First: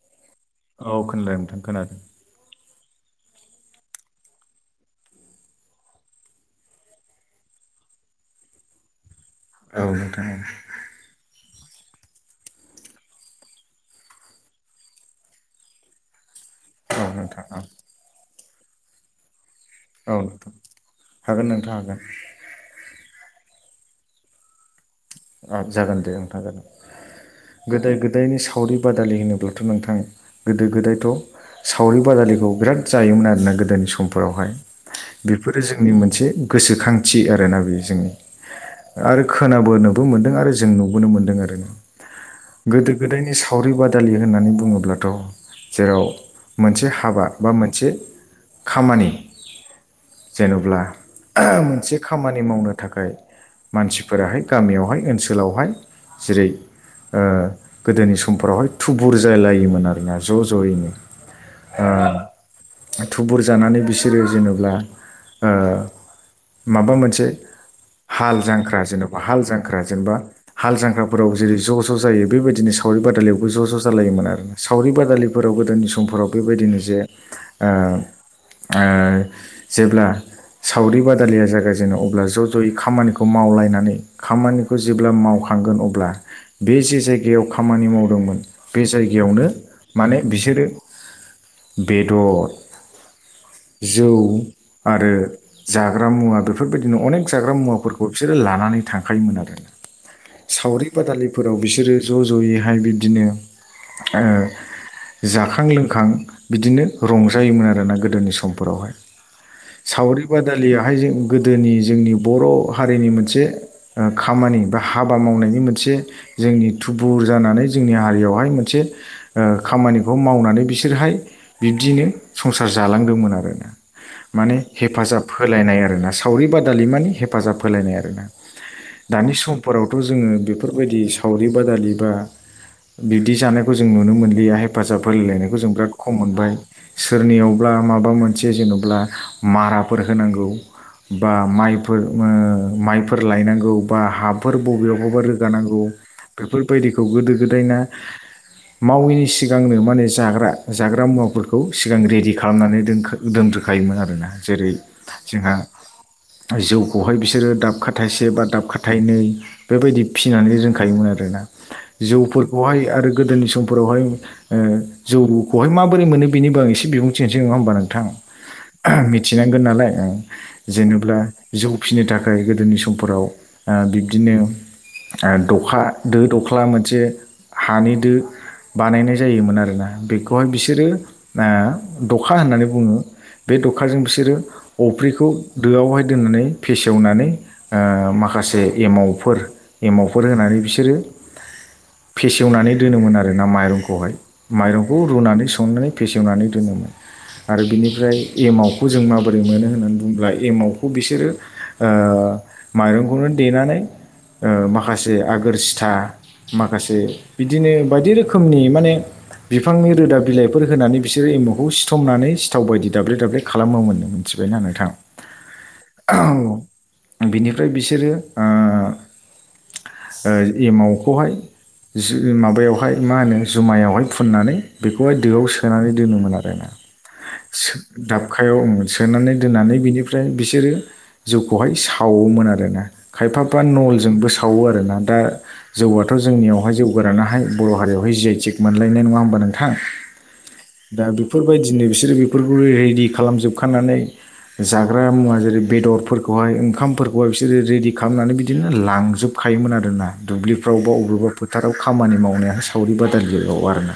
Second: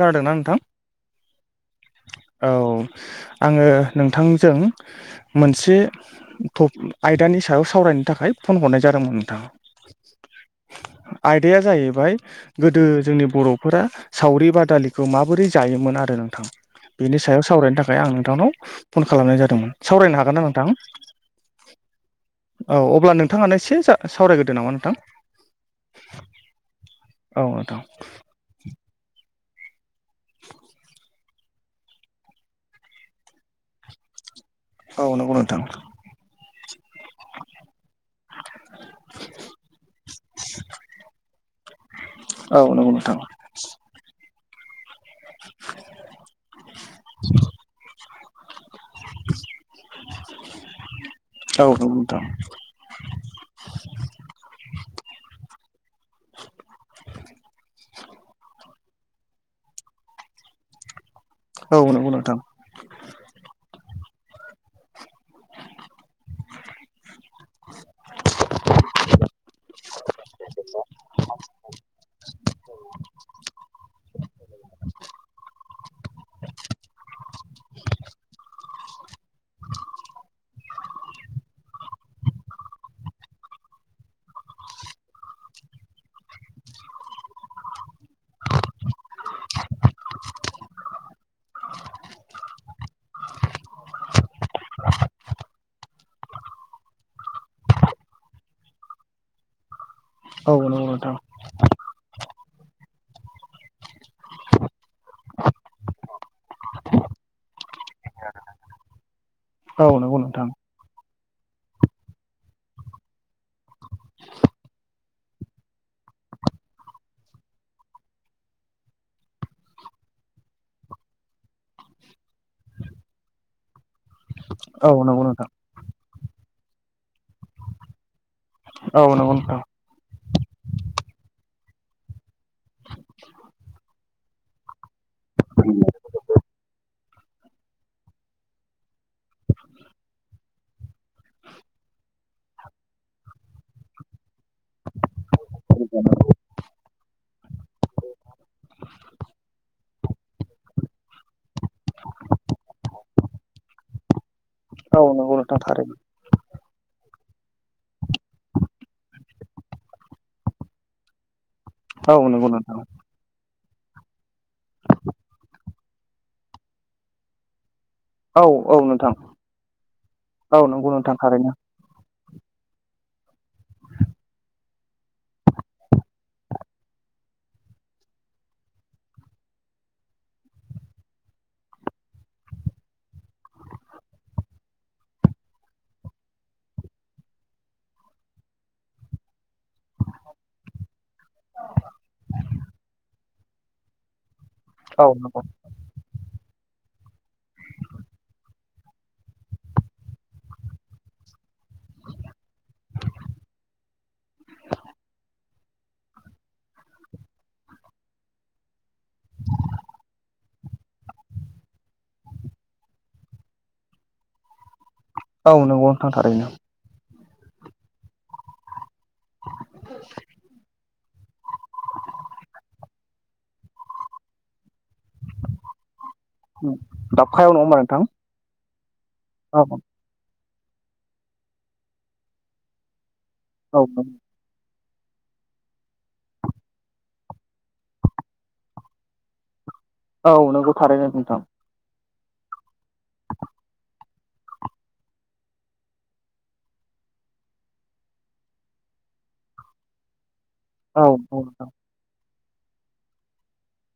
खोनादोंना नोंथां थां खोनादों औ आङो नोंथांजों मोनसे थ आयदानि सायाव सावरायनो थाखाय फन हरनाय जादोंमोन नोंथां औ नोंथां औ आयदाया जाहै बाय गोदो जोंनि बर'फोरा सावरि बादालिखौ माबोरै जायोमोन आरो नोंथां औ बेनि सायाव नोंथां औ सावरायनो थाखाय आं नोंथांनाव फन खालामनाय जादोंमोन सावरायनो हागोन ना नोंथां हागोन नोंथां हागोन औ अब्ला नों थाङानो एसे जा सावरायग्रोदो नामा नोंथां औ जागोन दे नोंथां जागोन औ नोंथां गोदाय गोदायनि सावरि बादालि होनोब्ला थ' नोंथां गोदो गोदायथ' सावरि बादालिखौ बिराद जायोमोन आरोना गोदोनि समफोरावहाय औ नंगौ नोंथां बेफोरो जोंनि मोनसे गोसोखांथि आरोना बेयो जोंनि आरो खोनाबोनो मोनदों आरो जों नुबोनो मोनदों आरो औ गोदो नंगौ नोंथां गोदायनि सावरि बादालि होननानै बुङोब्ला थ जेराव मोनसे हाबा बा मोनसे खामानि जेन'ब्ला औ नंगौ मोनसे नोंथां खामानि मावनो थाखाय मानसिफोराहाय गामियावहाय ओनसोलावहाय जेरै ओ गोदोनि समफोरावहाय थुबुर जालायोमोन आरोना ज' ज'यैनो औ ओ नंगौ नोंथां थुबुर जानानै बिस जेरै जेनब्ला ओ माबा मोनसे हाल जांख्रा जेनेबा हाल जां ख्रा जेनबा हाल जांख्राफोराव जेरै ज' ज' जायो बेबायदिनो सावरि बादालियावबो ज' ज' जालायोमोन आरो ना सावरि बादालिफोराव गोदोनि समफोराव बेबायदिनो जे ओ ओ जेब्ला सावरि बादालिया जागायजेनो अब्ला ज' ज'यै खामानिखौ मावलायनानै खामानिखौ जेब्ला मावखांगोन अब्ला बे जे जायगायाव खामानि मावदोंमोन बे जायगायाव यावनो माने बिसोरो बेदर जौ आरो जाग्रा मुवा बेफोरबायदिनो अनेक जाग्रा मुवाफोरखौ बिसोरो लानानै थाङो खायोमोन आरो औ नंगौ सावरि नोंथां बादालिफोराव बिसोरो ज' ज' जयैहाय बिब्दिनो ओ जाखां लोंखां बिदिनो रंजायोमोन आरोना गोदोनि समफोरावहाय औ नंगौ सावरि नोंथां बादालियाहाय जों गोदोनि जोंनि बर' हारिनि मोनसे ओ खामानि बा हाबा मावनायनि मोनसे जोंनि थुबुर जानानै जोंनि हारियावहाय मोनसे ओ खामानिखौ मावनानै बिसोरहाय बिब्दिनो संसार जालांदोंमोन आरो माने औ हेफाजाब नंगौ नोंथां होलायनाय आरोना सावरि बादालि माने हेफाजाब होलायनाय आरोना औ नंगौ दानि नोंथां समफोरावथ' जोङो बेफोरबायदि सावरि बादालि बा बिब्दि जानायखौ जों नुनो मोनलिया हेफाजाब होलायलायनायखौ जों बिराद खम मोनबाय सोरनियावब्ला बा माबा मोनसे जेनब्ला माराफोर होनांगौ बा माइफोर ओ माइफो फोर लायनांगौ बा हाफोर बबेयावबा रोगानांगौ बेफोरबायदिखौ गोदो गोदायना मावैनि सिगांनो माने जाग्रा जाग्रा मुवाफोरखौ सिगां रेडि खालामनानै दोनखो दोन ग्रोखायोमोन आरोना जेरै जोंहा [unintelligible] जौखौहाय बिसोरो दाबखा थायसे बा दाबखा थायनै बेबायदि फिनानै रोंखायोमोन आरोना औ नंगौ नोंथां जौफोरखौहाय आरो गोदोनि सम फोरावहाय ओ जौ खौहाय माबोरै मोनो बेनि बांगै एसे बिबुंथि होनोसै नङा होनबा नों थां औ औ नोंथां मिथिनांगोन नालाय ओं औ नंगौ नोंथां जेनब्ला थारैनो जौ फिसिनो थाखाय गोदोनि स समफोराव बिब्दिनो दखा दो दख्ला मोनसे हानि दो बानायनाय जायोमोन आरोना बेखौहाय बिसोरो ओ दखा होननानै बुङो बे दखाजों बिसोरो अफ्रिखौ दोआवहाय दोननानै फेसेवनानै ओ माखासे एमावफोर एमावफोर होनानै बिसोरो फेसेवनानै दोनोमोन आरो ना माइरंखौहाय माइरंखौ औ नंगौ रुनानै संनानै फेसेवनानै दोनोमोन आरो बिनिफ्राय एमावखौ जों माबोरै मोनो होननानै बुङोब्ला एमावखौ बिसोरो ओ माइरंखौनो देनानै ओ माखासे आगोर सिथा माखासे बिदिनो बायदि रोखोमनि माने बिफांनि रोदा बिलाइफोर होनानै बिसोरो एमावखौ सिथमनानै सिथाव बायदि दाब्ले दाब्ले खालामोमोननो मोनथि- -बायना नोंथां औ नोंगौ नोथां थारैनो बिनिफ्राय बिसोरो ओ एमावखौहाय माबायावहाय मा होनो जुमायावहाय फुननानै बेखौहाय दोआव सोनानै दोनोमोन आरोना दाबखायाव नङा होमबा नोंथां दाबखायाव सोनानै दोननानै औ बिनिफ्राय बिसोरो जौखौहाय सावोमोन आरोना खायफाफा औ नलजोंबो सावो आरोना दा जौआथ' जोंनियावहाय जौ गोरानाहाय बर' हारियावहाय जिआइ थेक मोनलायनाय नङा होमबा नोंथां औ नंगौ दा थारैनो नोंथां बेफोरबायदिनो बिसोरो बे बेफोरखौ रेडि खालामजोबखानानै जाग्रा मुवा जेरै बेदरफोरखौहाय ओंखाम फोरखौहाय‌ बिसोरो रेडि खालामनानै बिदिनो लांजोबखायोमोन आरोना दुब्लिफ्राव बा औ औ बबेबा नोंथां फोथाराव खामानि मावनाय सावरि बादालियाव आरोना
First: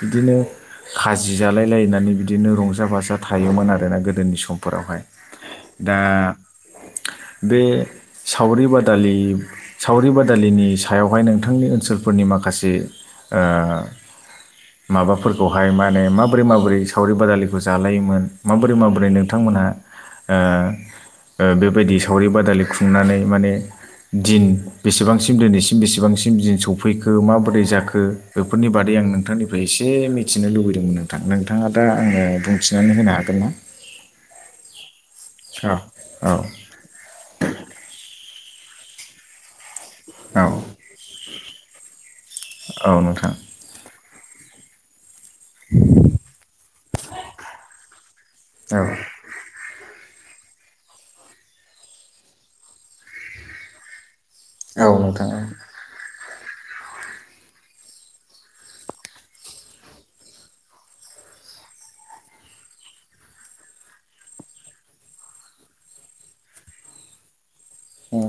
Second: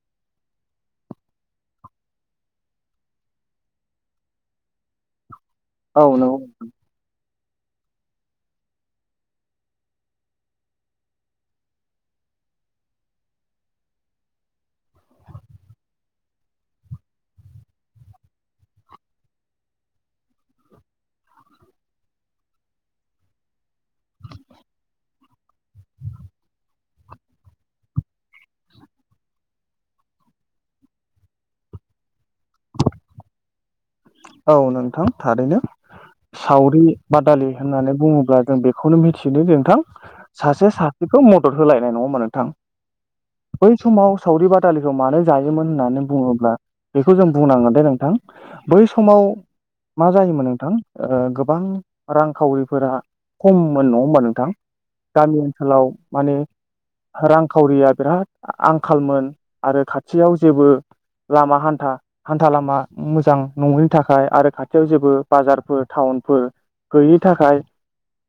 बिदिनो खाजि जालाय लायनानै बिदिनो रंजा बाजा थायोमोन आरोना गोदोनि समफोरावहाय दा औ नंगौ नोंथां बे सावरि बादालि सावरि बादालिनि सायावहाय नोंथांनि ओनसोलफोरनि माखासे ओ माबाफोरखौहाय माने माबोरै माबोरै सावरि बादालिखौ जालायोमोन माबोरै माबोरै नोंथांमोन मोनहा ओ बेबायदि सावरि बादालि खुंनानै माने दिन बेसेबांसिम दिनैसिम बेसेबांसिम दिन सफैखो माबोरै जाखो बेफोरनि बादै आं नोंथांनिफ्राय एसे मिथिनो लुबैदोंमोन नोंथां नोंथाङा दा आङो बुंथिनानै होनो हागोन ना? औ नोंथां थारैनो औ औ सावरि बादालि होननानै बुङो ब्ला जों बेखौनो मिथियो जे नोंथां सासे सासेखौ मदद होलायनाय नङा नोंथां औ नोंथां औ नोंथां बै समाव सावरि बादा- -लिखौ मानो जायोमोन होननानै बुङोब्ला बेखौ जों बुंनांगोन दे नोंथां बै औ समाव मा जायोमोन नोंथां ओ गोबां रांखावरिफोरा खममोन नङा होमबा नोंथां औ नोंथां गामि ओनसोलाव माने रांखावरिया बिराद आंखालमोन आरो खाथियाव जेबो लामा हान्था हान्था लामा मोजां नङिनि थाखाय आरो खाथियाव जेबो बाजारफोर टाउनफोर गैयि थाखाय औ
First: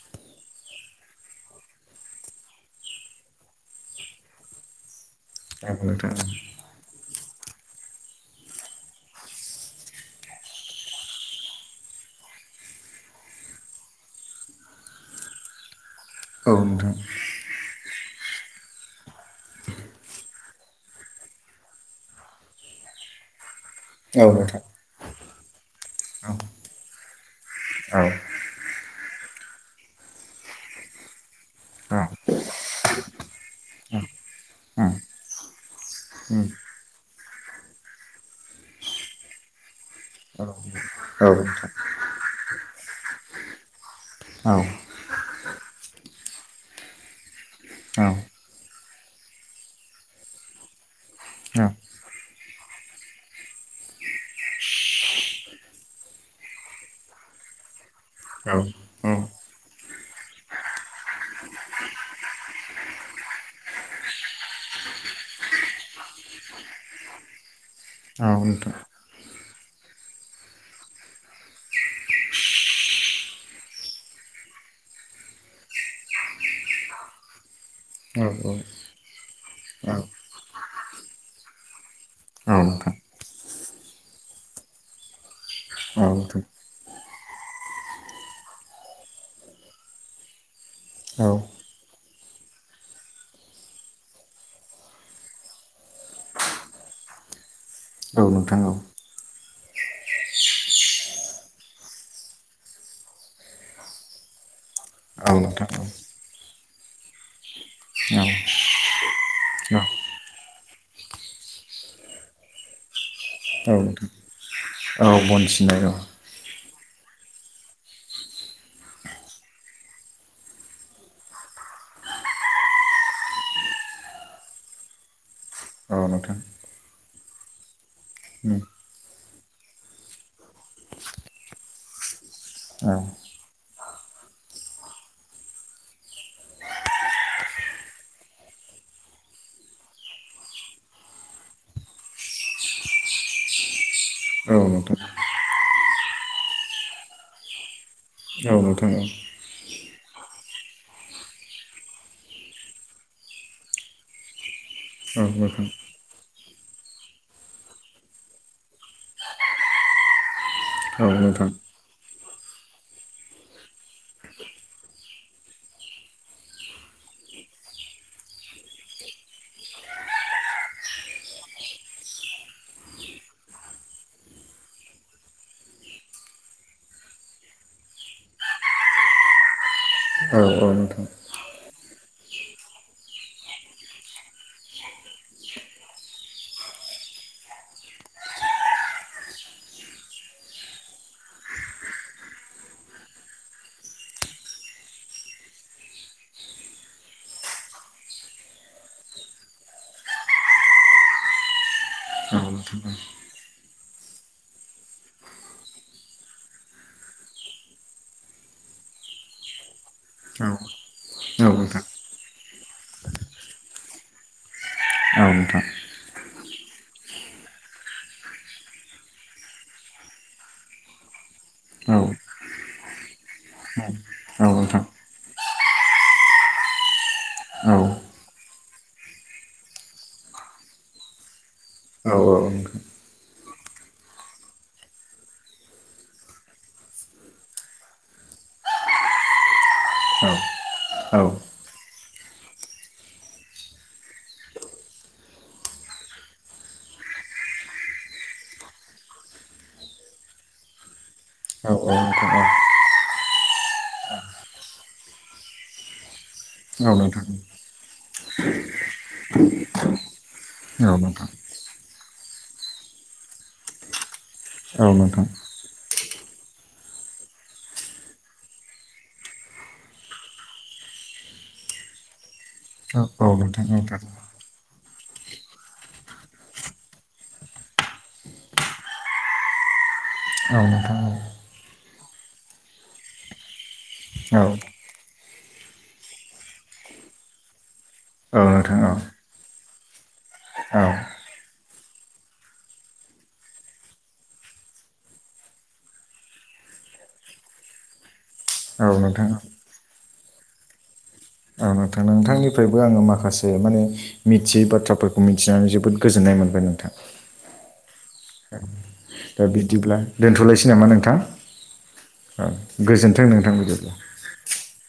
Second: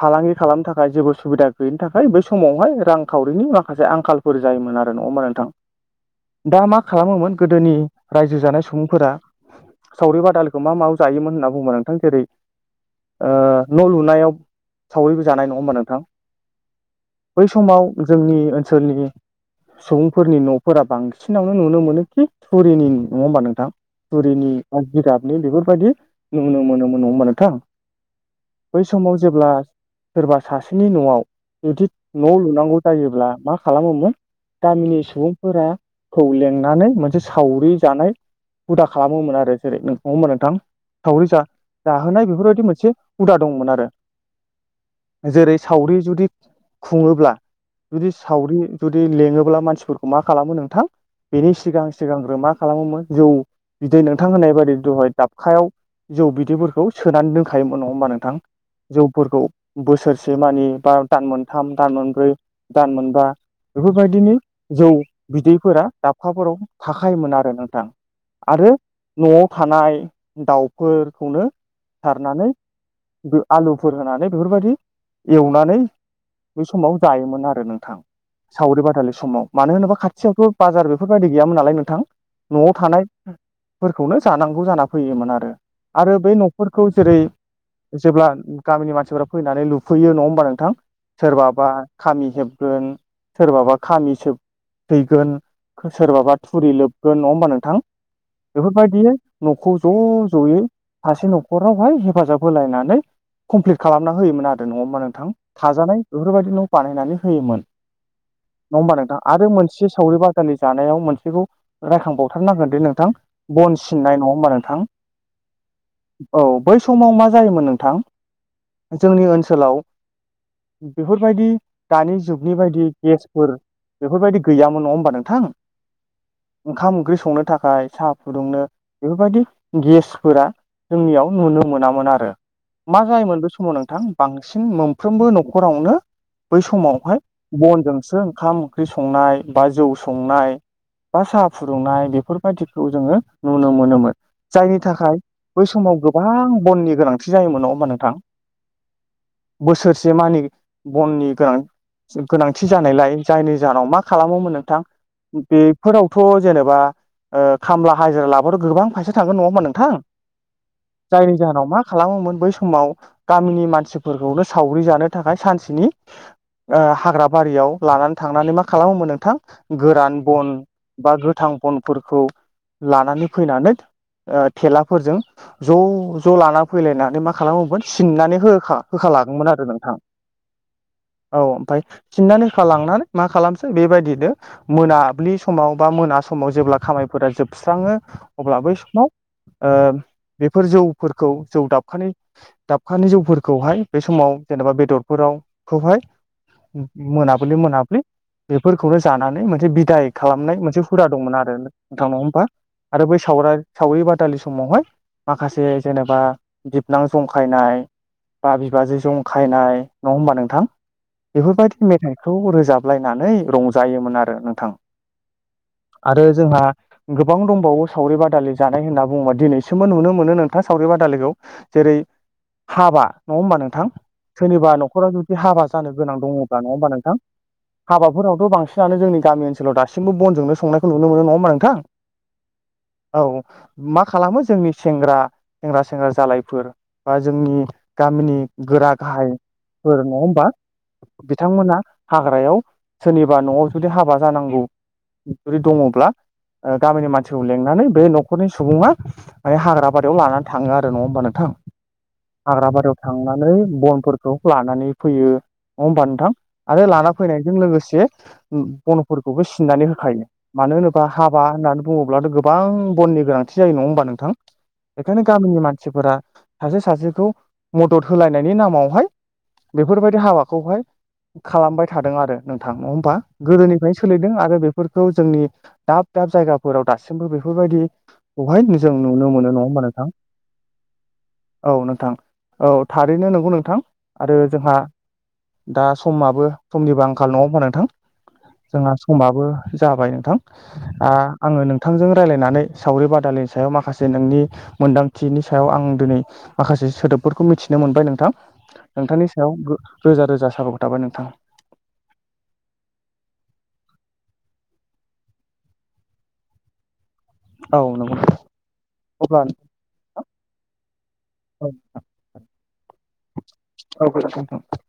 फालांगि खालामनो थाखाय जेबो सुबिदा गैयिनि थाखाय बै समावहाय रांखावरिनि माखासे आंखालफोर जायोमोन आरो नङा होमबा नोंथां नोंथां दा मा खालामोमोन गोदोनि रायजो जानाय सुबुंफोरा सावरि बादालिखौ मा मायाव जायोमोन होनना बुङो नोंथां जेरै ओ न' लुनायाव सावरिबो जानाय नङा होमबा नोंथां औ नोंथां बै समाव जोंनि ओनसोलनि सुबुंफोरनि न'फोरा बांसिनावनो नुनो मोनोखि थुरिनि नङा होमबा नोंथां औ थुरिनि आरो जिराबनि बेफोरबायदि नुनो मोनोमोन नङा होमबा नों औ बे समाव जेब्ला सोरबा सासेनि न'आव जुदि न' लुनांगौ जायोब्ला मा खालामोमोन गामिनि सुबुंफोराखौ लेंनानै मोनसे सावरि जानाय हुदा खालामोमोन आरो जेरै नों नङा होमबा औ नोंथां औ सावरि जायो नोंथां जाहोनाय बेफोरबायदि मोनसे हुदा दंमोन आरो औ जेरै सावरि जुदि खुङोब्ला औ जुदि सावरि जुदि लेङोब्ला मानसिफोरखौ मा खालामो नोंथां बेनि औ सिगां सिगांग्रो मा खालामोमोन जौ बिदै नोंथां होननाय बायदि दहाय दाबखायाव जौ बिदैफोरखौ सोनानै दोनखायोमोन नङा होमबा नोंथां? औ जौफोरखौ बोसोरसे मानि बा दान मोनथाम दान मोनब्रै दान मोनबा बेफोरबायदिनो जौ बिदैफोरा दाब खाफोराव थाखायोमोन आरो नोंथां औ नोंथां औ नोंथां औ नोंथां आरो न'आव थानाय दाउफोरखौनो सिथारनानै आलुफोर होनानै बेफोरबायदि एवनानै बै समाव जायोमोन आरो नों थां औ सावरि बादालि समाव मानो होनोबा खाथियावथ' बाजार बेफोरबायदि गैयामोन नालाय नों औ न'आव नोंथां औ थानायफोरखौनो जानांगौ जाना फैयोमोन आरो आरो बै औ न'फोरखौ जेरै जेब्ला गामिनि मानसिफोरा फैनानै लुफैयो नङा होमबा नोंथां सोरबाबा खामि होबगोन सोरबाबा खामिसोब थैगोन सोरबाबा थुरि लोबगोन नङा होमबा नोंथां औ नोंथां औ बेफोरबायदियै न'खौ ज' ज'यै सासे न'खरावहाय हेफाजाब होलायनानै कमप्लिट खालामना होयोमोन आरो आरो नङा होमबा औ नोंथां थाजानाय बेफोरबायदि न' बानायनानै होयोमोन। नङा होमबा नोंथां आरो मोनसे सावरि बाजारनि जानायाव मोनसेखौ रायखांबावथारनांगोन बे नोंथां बन औ नोंथां सिननाय नङा होबमा नोंथां औ बन सिननाय औ औ बै समाव मा जायोमोन नोंथां जोंनि ओनसोलाव बेफोरबायदि दानि जुगनि बायदि गेसफोर बेफोरबायदि गैयामोन नङा होमबा नोंथां नोंथां औ नोंथां औ नोंथां औ नोंथां औ नोंथां औ नोंथां औ नोंथां औ नोंथां औ नोंथां औ नोंथां औ औ ओंखाम ओंख्रि संनो था खाय साहा फुदुंनो बेफोरबायदि गेसफोरा जोंनियाव नुनो मोनामोन आरो मा जायोमोन बे समाव नोंथां बांसिन मोनफ्रोमबो न'खरावनो बै समावहाय बनजोंसो ओंखाम ओंख्रि संनाय बा जौ संनाय बा साहा फुदुंनाय बेफोर बायदिखौ जोङो नुनो मोनोमोन जायनि थाखाय बै समाव गोबां बननि गोनांथि जायो मोन नङा होमबा नोंथां? औ नोंथां औ बोसोरसे मानि बननि गोनां थि [unintelligible] गोनांथि जानायलाय जायनि जाहोनाव मा खालामोमोन नोंथां बेफोरावथ' जेनेबा ओ खामला हाजिरा लाबथ' गोबां फैसा थांगोन नङा होमबा नोंथां जायनि जाहोनाव मा खालामोमोन बै समाव गामिनि मानसिफोरखौनो सावरि जानो थाखाय सान सेनि ओ हाग्रा बारियाव लानानै थांनानै मा खालामोमोन नोंथां गोरान बन बा गोथां बन फोरखौ लानानै फैनानै ओ थेलाफोरजों ज' ज' लाना फैलायनानै मा खालामोमोन सिननानै होखा होखा लाङोमोन आरो नोंथां औ औ नोंथां औ ओमफाय सिननानै होखालांनानै मा खालामसै बेबायदिनो मोनाब्लि समाव बा मोना ना समाव जेब्ला खामायफोरा जोबस्राङो अब्ला बै समाव ओ बेफोर जौफोरखौ जौ दाबखानै दाबखानै जौफोरखौहाय बे समाव जेनेबा बेदरफो राव खौहाय मोनाबिलि मोनाबिलि बेफोरखौनो जानानै मोनसे बिदाय खालामनाय मोनसे हुदा दंमोन आरो नोंथां नङा होमबा आरो बै सावराय सावरि बादालि समावहाय माखासे जेनेबा बिबनां जंखायनाय बा बिबाजै जंखायनाय नङा होमबा नोंथां बेफोरबायदनो मेथाइ खौ रोजाबलायनानै रंजायोमोन आरो नोंथां आरो जोंहा गोबां दंबावो सावरि बादालि जानाय होनना बुङोबा दिनैसिमबो नुनो मोनो नोंथां सावरि बादालिखौ जेरै औ हाबा नङा होमबा नोंथां सोरनिबा न'खराव जुदि हाबा जानो गोनां दङ'बा नङा होमबा नोंथां? हाबाफोरावथ' बांसिनानो जोंनि गामि ओनसोलाव दासिमबो बनजोंनो संनायखौ नुनो मोनो नङा ओमबा औ औ नोंथां औ मा खालामो जोंनि सेंग्रा सेंग्रा सेंग्रा जालायफोर बा जोंनि गामिनि गोरा गाहायफोर नङा होमबा नोंथां औ बिथांमोना हाग्रायाव सोरनिबा न'आव जुदि हाबा जानांगौ जुदि दङ'ब्ला ओ गामिनि मानसिखौ लेंंनानै बे न'खरनि सुबुङा ओ हाग्राबारियाव लानानै थाङो आरो नङा होमबा नों औ औ नोंथां औ हाग्राबारियाव थांनानै बनफोरखौ लानानै फैयो नङा होमबा नोंथां? आरो औ लाना नोंथां फैनायजों लोगोसे बन'फोरखौबो सिननानै होखायो मानो औ बा नोंथां हाबा होननानै बुङोब्लाथ' गोबां बननि गोनांथि जायो नङा होमबा नोंथां? औ बेखायनो नोंथां गामिनि मानसिफोरा सासे सासेखौ मदद होलायनायनि नामावहाय बेफोरबायदि हाबाखौहाय खालामबाय थादों आरो नोंथां नङा औ होमबा औ नोंथां औ नोंथां औ नोंथां औ गोदोनिफ्रायनो सोलिदों आरो बेफोरखौ जोंनि दाब दाब जायगाफोराव दासिमबो बेफोरबायदिखौहाय जों नुनो मोनो नङा होमबा नोंथां? औ नोंथां औ नोंथां औ थारैनो नंगौ नोंथां आरो औ जोंहा दा समाबो समनिबो आंखाल नङा होमबा नोंथां? जोंहा समाबो जाबाय नोंथां औ आ आङो नोंथांजों रायलायनानै सावरि-बादालिनि सायाव माखासे नोंनि मोन्दांथिनि सायाव आं दिनै माखासे सोदोबफोरखौ मिथिनो मोनबाय नोंथां औ नोंथां नोंथांनि सायाव औ गो रोजा रोजा साबायखर थाबाय नोंथां नोंथां नोंथांनिफ्रायबो आङो माखासे माने मिथियै बाथ्राफोरखौ मिथिनानै जोबोद गोजोननाय मोनबाय नोंथां औ नंगौ अब्ला दा बिदिब्ला दोनथ'लायसै नामा नोंथां औ ओ गोजोनथों नों औ गोजोन्थों नोंथां